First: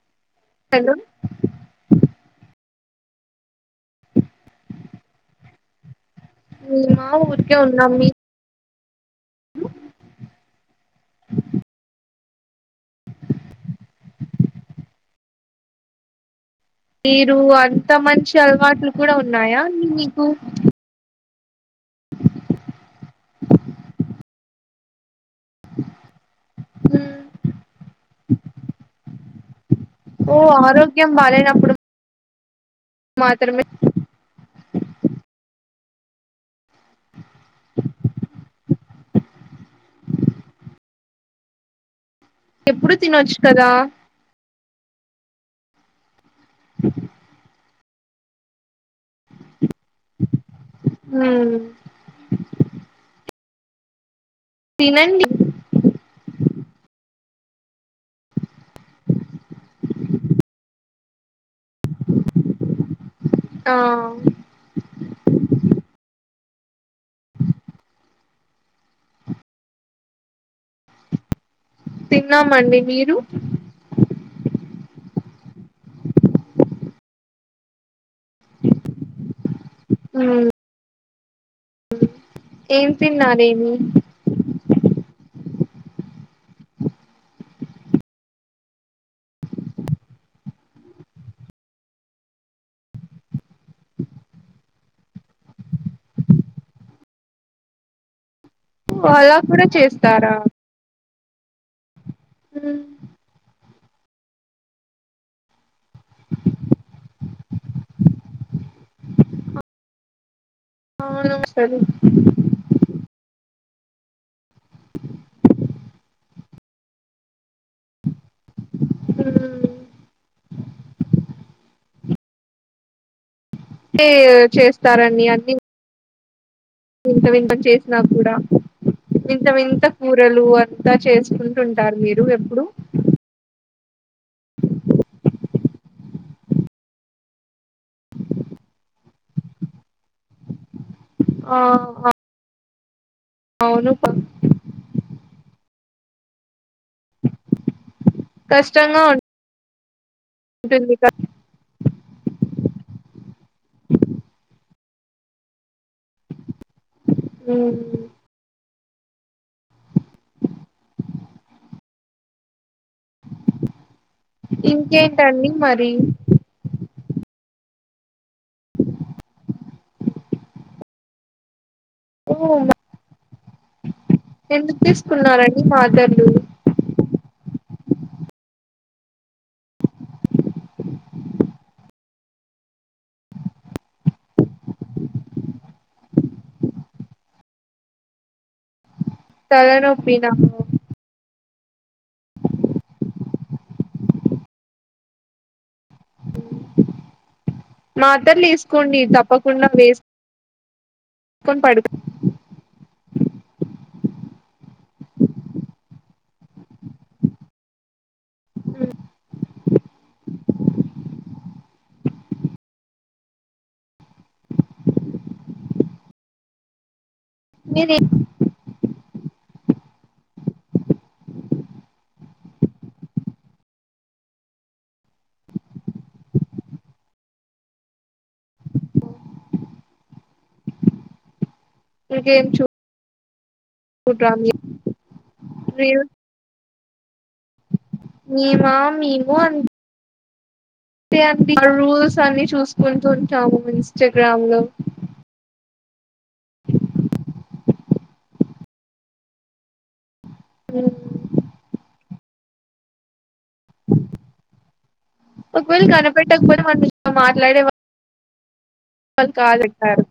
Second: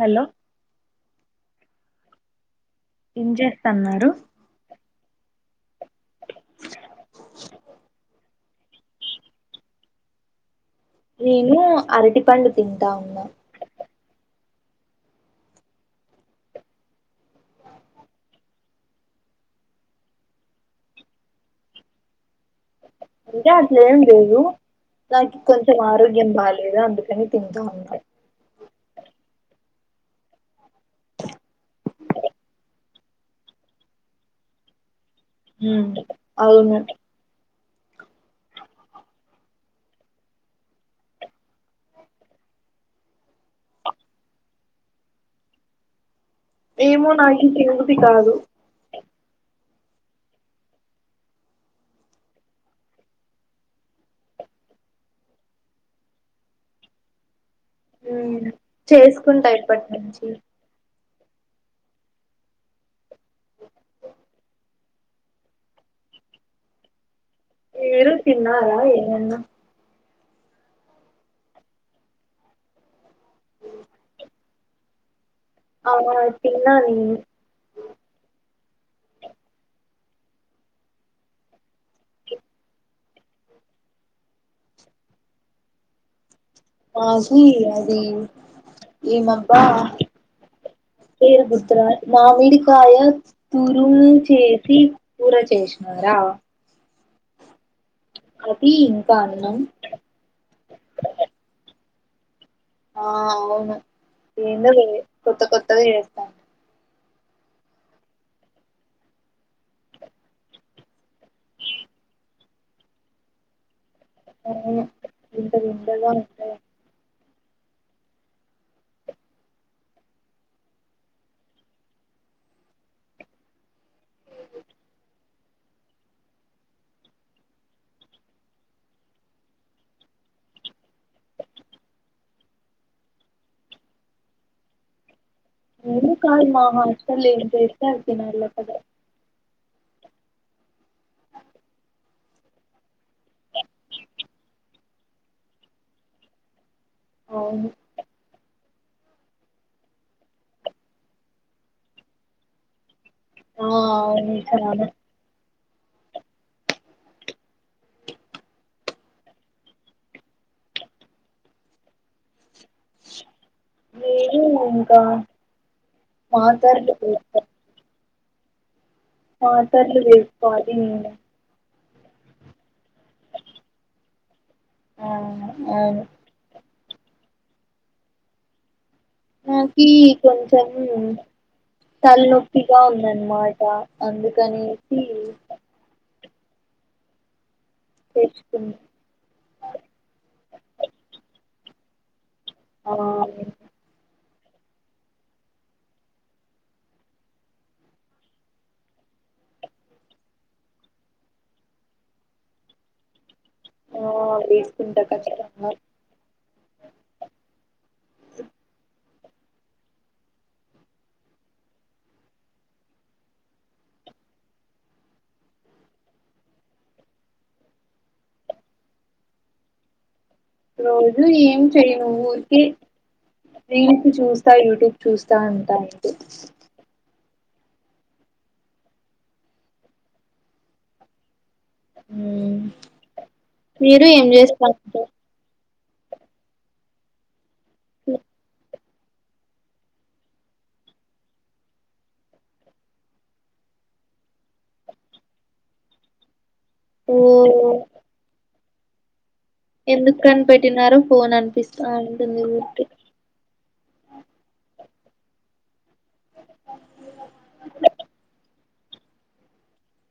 Hello hello ఏం చేస్తన్నారు మా ఊరికే ఉన్నాం మీ నేను అరటి పండు తింటా ఉన్నా మీరు అంత మంచి అలవాట్లు కూడా ఉన్నాయా మీకు ఇకా అట్లే ఏం లేేవు నాకు కొంచెం ఆరోగ్యం బాలేదు అందుకని తింటూ ఉంటాయి ఓ ఆరోగ్యం బాలేనప్పుడు మాత్రమే ఉ అవును ఎప్పుడు తినచ్చు కదా ఏమో నాఈ తినబుద్ది కాదు ఉ తినండి చేసుకుంటా ఇప్పటి నుంచి ఆ మీరు తిన్నారా ఏమన్నా తిన్నామండి మీరు ఆ తిన్న నేను అ ఏం తిన్నారేమి మాది అది ఏమబ్బా పేరు గుర్తురావట్లే మమిడికాయ తురు చేసి కూర చేసినారా అ ఇంకా అలా అన్నం కూడా చేస్తారా ఆ అవును కొత్త కొత్తగా చేస్తా నమస్తే అవుంత వింత వింతగా ఉంటాయి హ చేస్తారని అన్ని ఇంత వింత చేసినా కూడా వింత వింత కూరలు అంతా చేసుకుంటుంటారు మీరు ఎప్పుడు ఉ నువ్వు కాదు మా హస్టల్ ఏది పెడితే అది తినాలా లేకపోతే ఆ హు అవును పంపించరు అవును కష్టంగా ఉంటూది ఎన్ని కష్టాలు ఆ అవును ఉ హు నేను ఇంకా ఇంకేటడీ మరి మాతర్లు ఆన్సర్లు నేర్చుకోవాలి అవునా ఎందుకు ఆ తీసుకున్నారండి అవును మాతర్లు నాకి కొంచము తలనొప్పిగా ఉందనమాట అందుకనేసి చేసుకుంది తలనొప్పి నాకు ఆ ఊ మాత్రలు వసుకోండి తప్పకుండా వేస్ వేసుకొని పడుకోండి ఆ వేసుకుంటా కచ్చితంగా ఉ మీరే ఈరోజు ఏం చెయను ఊరికే రీల్స్ చూస్తా యూట్యూబ్ చూస్తా ఉంటా అంతే ఇంకేమ్ చూ మీరు ఏం జేస్తా ఉంటరు రీల్ మేమా మేము అన్ తె అండి ఆ రూల్స్ అన్ని చూసుకుంటుంటాము మేం ఇన్స్టాగ్రామ్ లో ఓ ఎందుకు కని పెట్టినారో ఫోన్ అనిపిస్తా అంటుంది ఊరికె ఒకవేళ కనిపెట్టక పోతే మనం ఇట్ల మాట్లాడేవాల్ కాదు ఎక్కారు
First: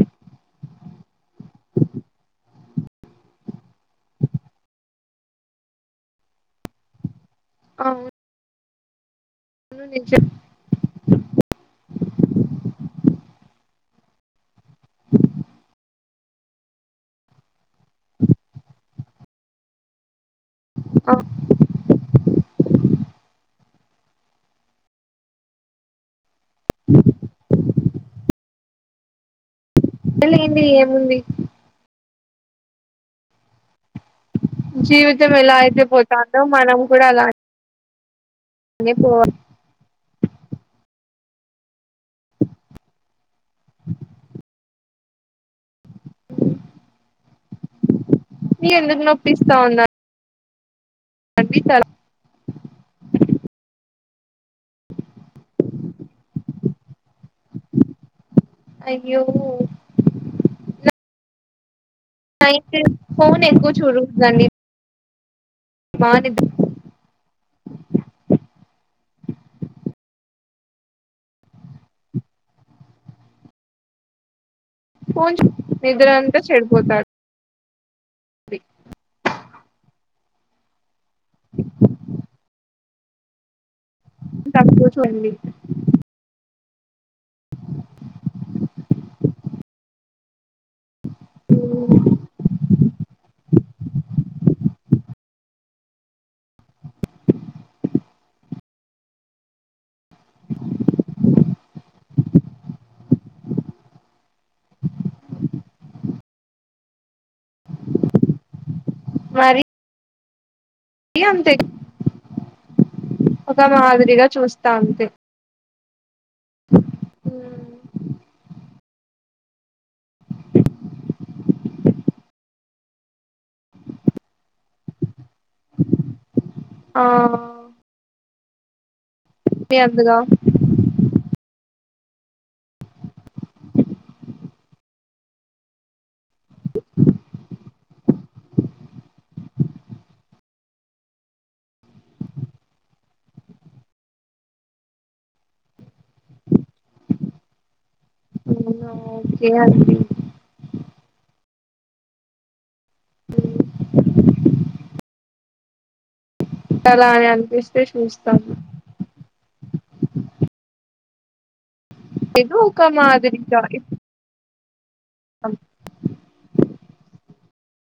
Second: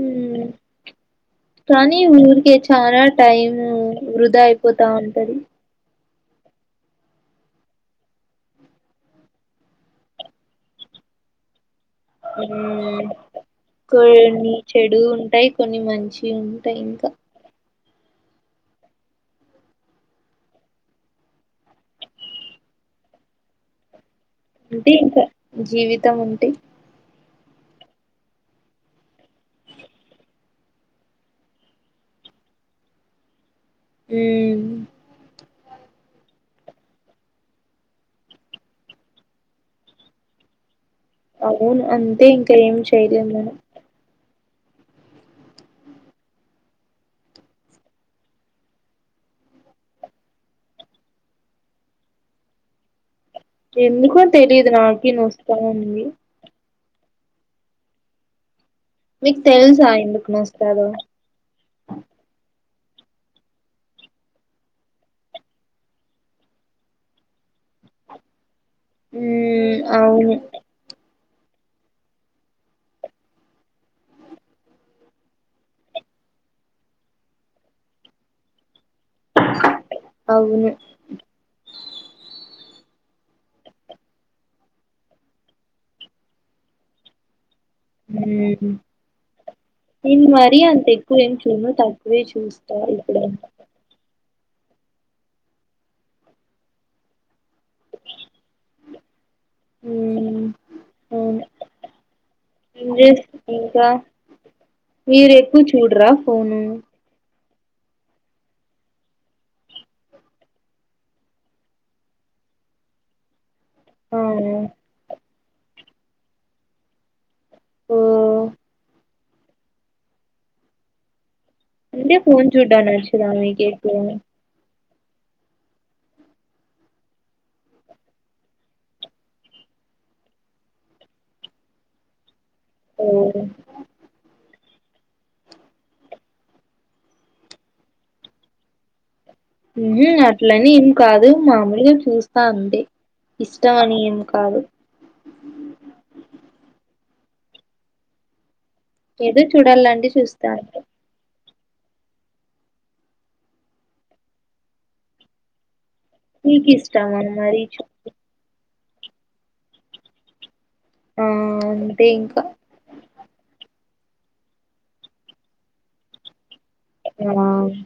ఉమ్ కానీ ఊరికే చాలా టైమ్ వృధా అయిపోతా ఉంటది అవున్ అవును నేన్చెప్ ఉమ్ కొన్ని చెడు ఉంటాయి, కొన్ని మంచి ఉంటాయి ఇంకా అ అంతే ఇంకా జీవితం అంటే ళ్ళలగెంది ఏముంది మ్మ్. జివితం ఏలాయితే పోతాందో మనం కూడా అలాన్ నే పోవ అవును అంతే ఇంకా, ఏం చేయలేం మనం. ఉమ్ మీరెందుకు నొప్పిస్తా ఉన్నర్ అవ్వి తళ ఎందుకో తెలియదు నాకీ నొస్తావుంది. అయ్యో మీకు తెల్సా ఎందుకు నోస్తాదో? అయితే ఫోన్ ఎక్కువ చూడోద్ధండి మానేద్ధం ఉమ్ అవునంట ఫోన్ చూ నిద్రంతా చెడిపోతాద్ ది అవును తక్కువ చూడండి ఉమ్ నెన్ మర్ రీ అంత ఎక్కువేం చూడను తక్కువే చూస్తా ఇప్పుడైనా ఉమ్ అవును ఏం చేస్తుర్రు ఇంకా మీరు ఎక్కువ చూడరా ఫోను వరి రీ అంతే ఒక మాదిరిగా అవును చూస్తా అంతే ఉమ్ ఓ అంటే ఫోన్ చూడ్డమ్ నచ్చదా మీకేక్కువ ఆ రీ అంతగా ఉమ్ ఉమ్ హ్ అట్లని ఏం కాదు, మామూలుగ చూస్తా అంతె ఇష్టం అని ఏం కాదు అవునా ఏదో ఓకే అండి చూడాలంటె చూస్తా అంతే మీకు అలా ఇష్టమా అని మరి అనిపిస్తే చూ చూస్తాను. ఆ ఇంకా ఏదో ఒక మాదిరిగా ఇపు అమ్ నాని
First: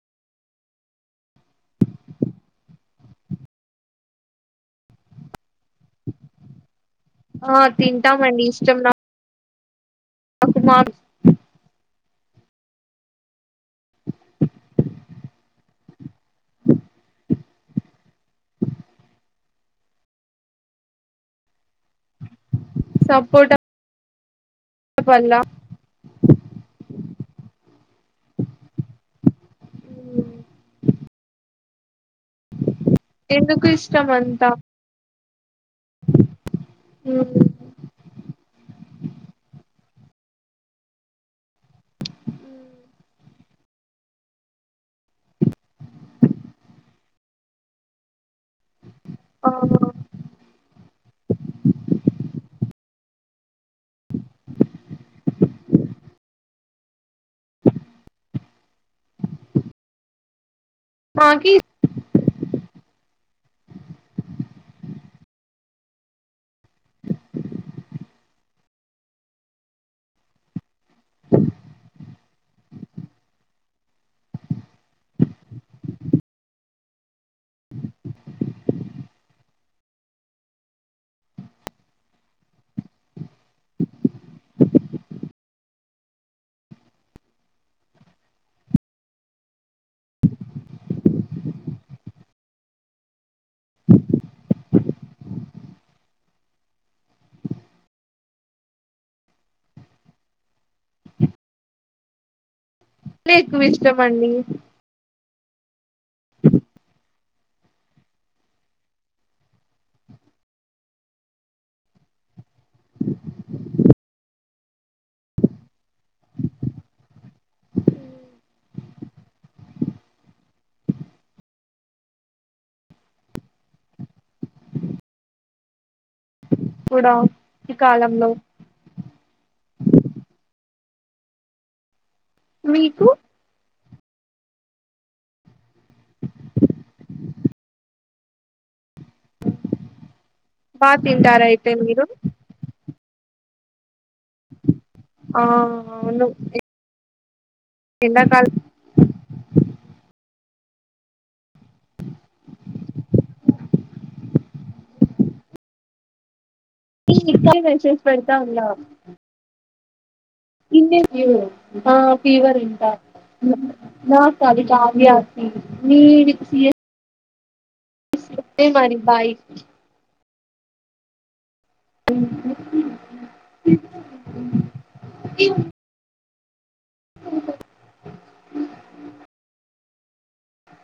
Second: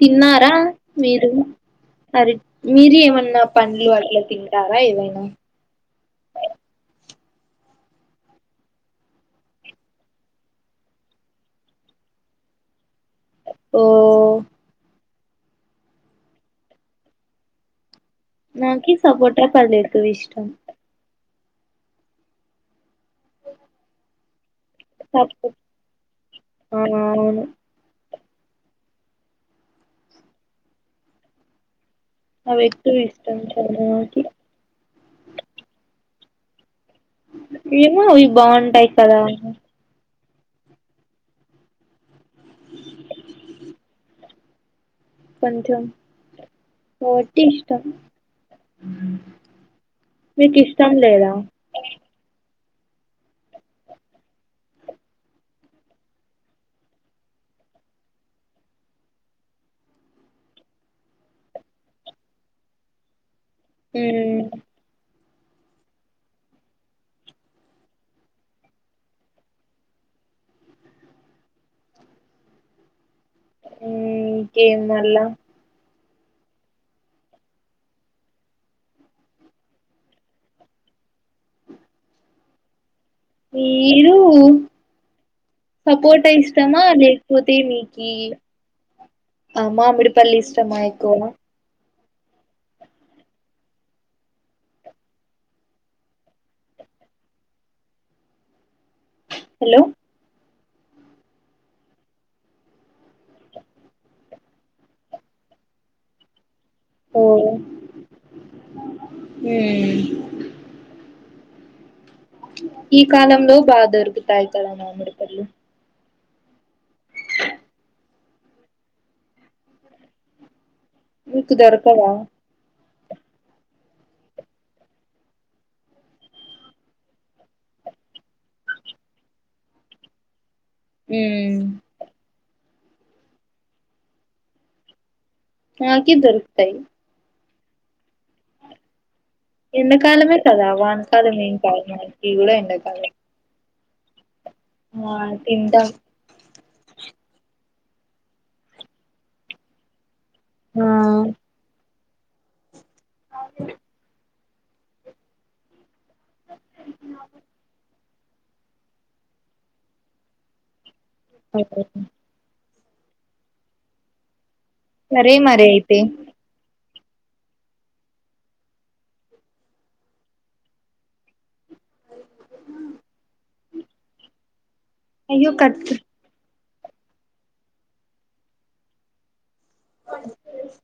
తిన్నారా మీరు అరే మీరి ఏమన్నా పండ్లు అట్లా తింటారా ఏవైనా అ ఆ తింటాము అండి ఇష్టం నా అకుమార్ ఓ నాకి సపోటా పండ్లు ఎక్కువ ఇష్టం సపోటా ఆ పళ్ళ అవును అవే ఎందుకు ఇష్టము అంతా ఏమో ఇవి బాగుంటాయి కదా అని కొంచెం వాటి ఇష్టం ఆ మీకు ఇష్టం లేదా ఆకిర్ ఉ ఉ ఇంకేం మల్ల ఏరు సపోటా ఇష్టమా లేకపోతే మీకి ఆ మామిడిపళ్లు ఇష్టమా ఎక్కువగా హలో ఎక్కువ ఇష్టమండి హ తోను ఉ ఈ కాలంలో బాగా దొరుకుతాయి కదా మామిడిపళ్లు మీకు దొరకవా ఇప్పుడా ఈ కాలంలో ఉ మీకు నాకి దొరుకుతాయి ఎండ కాలమే కదా వాన బాగా కాలం తింటార ఏం అయితే కాదు మీరు గీ కూడా ఎండ కాలమే ఆ తింటాం అవును అప్ ఏ ఎండ కాల ఆ అవుతుంది పీ నిక్కలు మెసేజ్ పెడ్తా ఉన్నా ఇన్నె ఫివ్ ఆ ఫీవర్ ఇంకా అంట నాకు చాలి చాలి సరే మరి అయితే అప్పిసియే వే మరి బాయ్ అయ్యొ కట్కు కాన్ఫిరెన్స్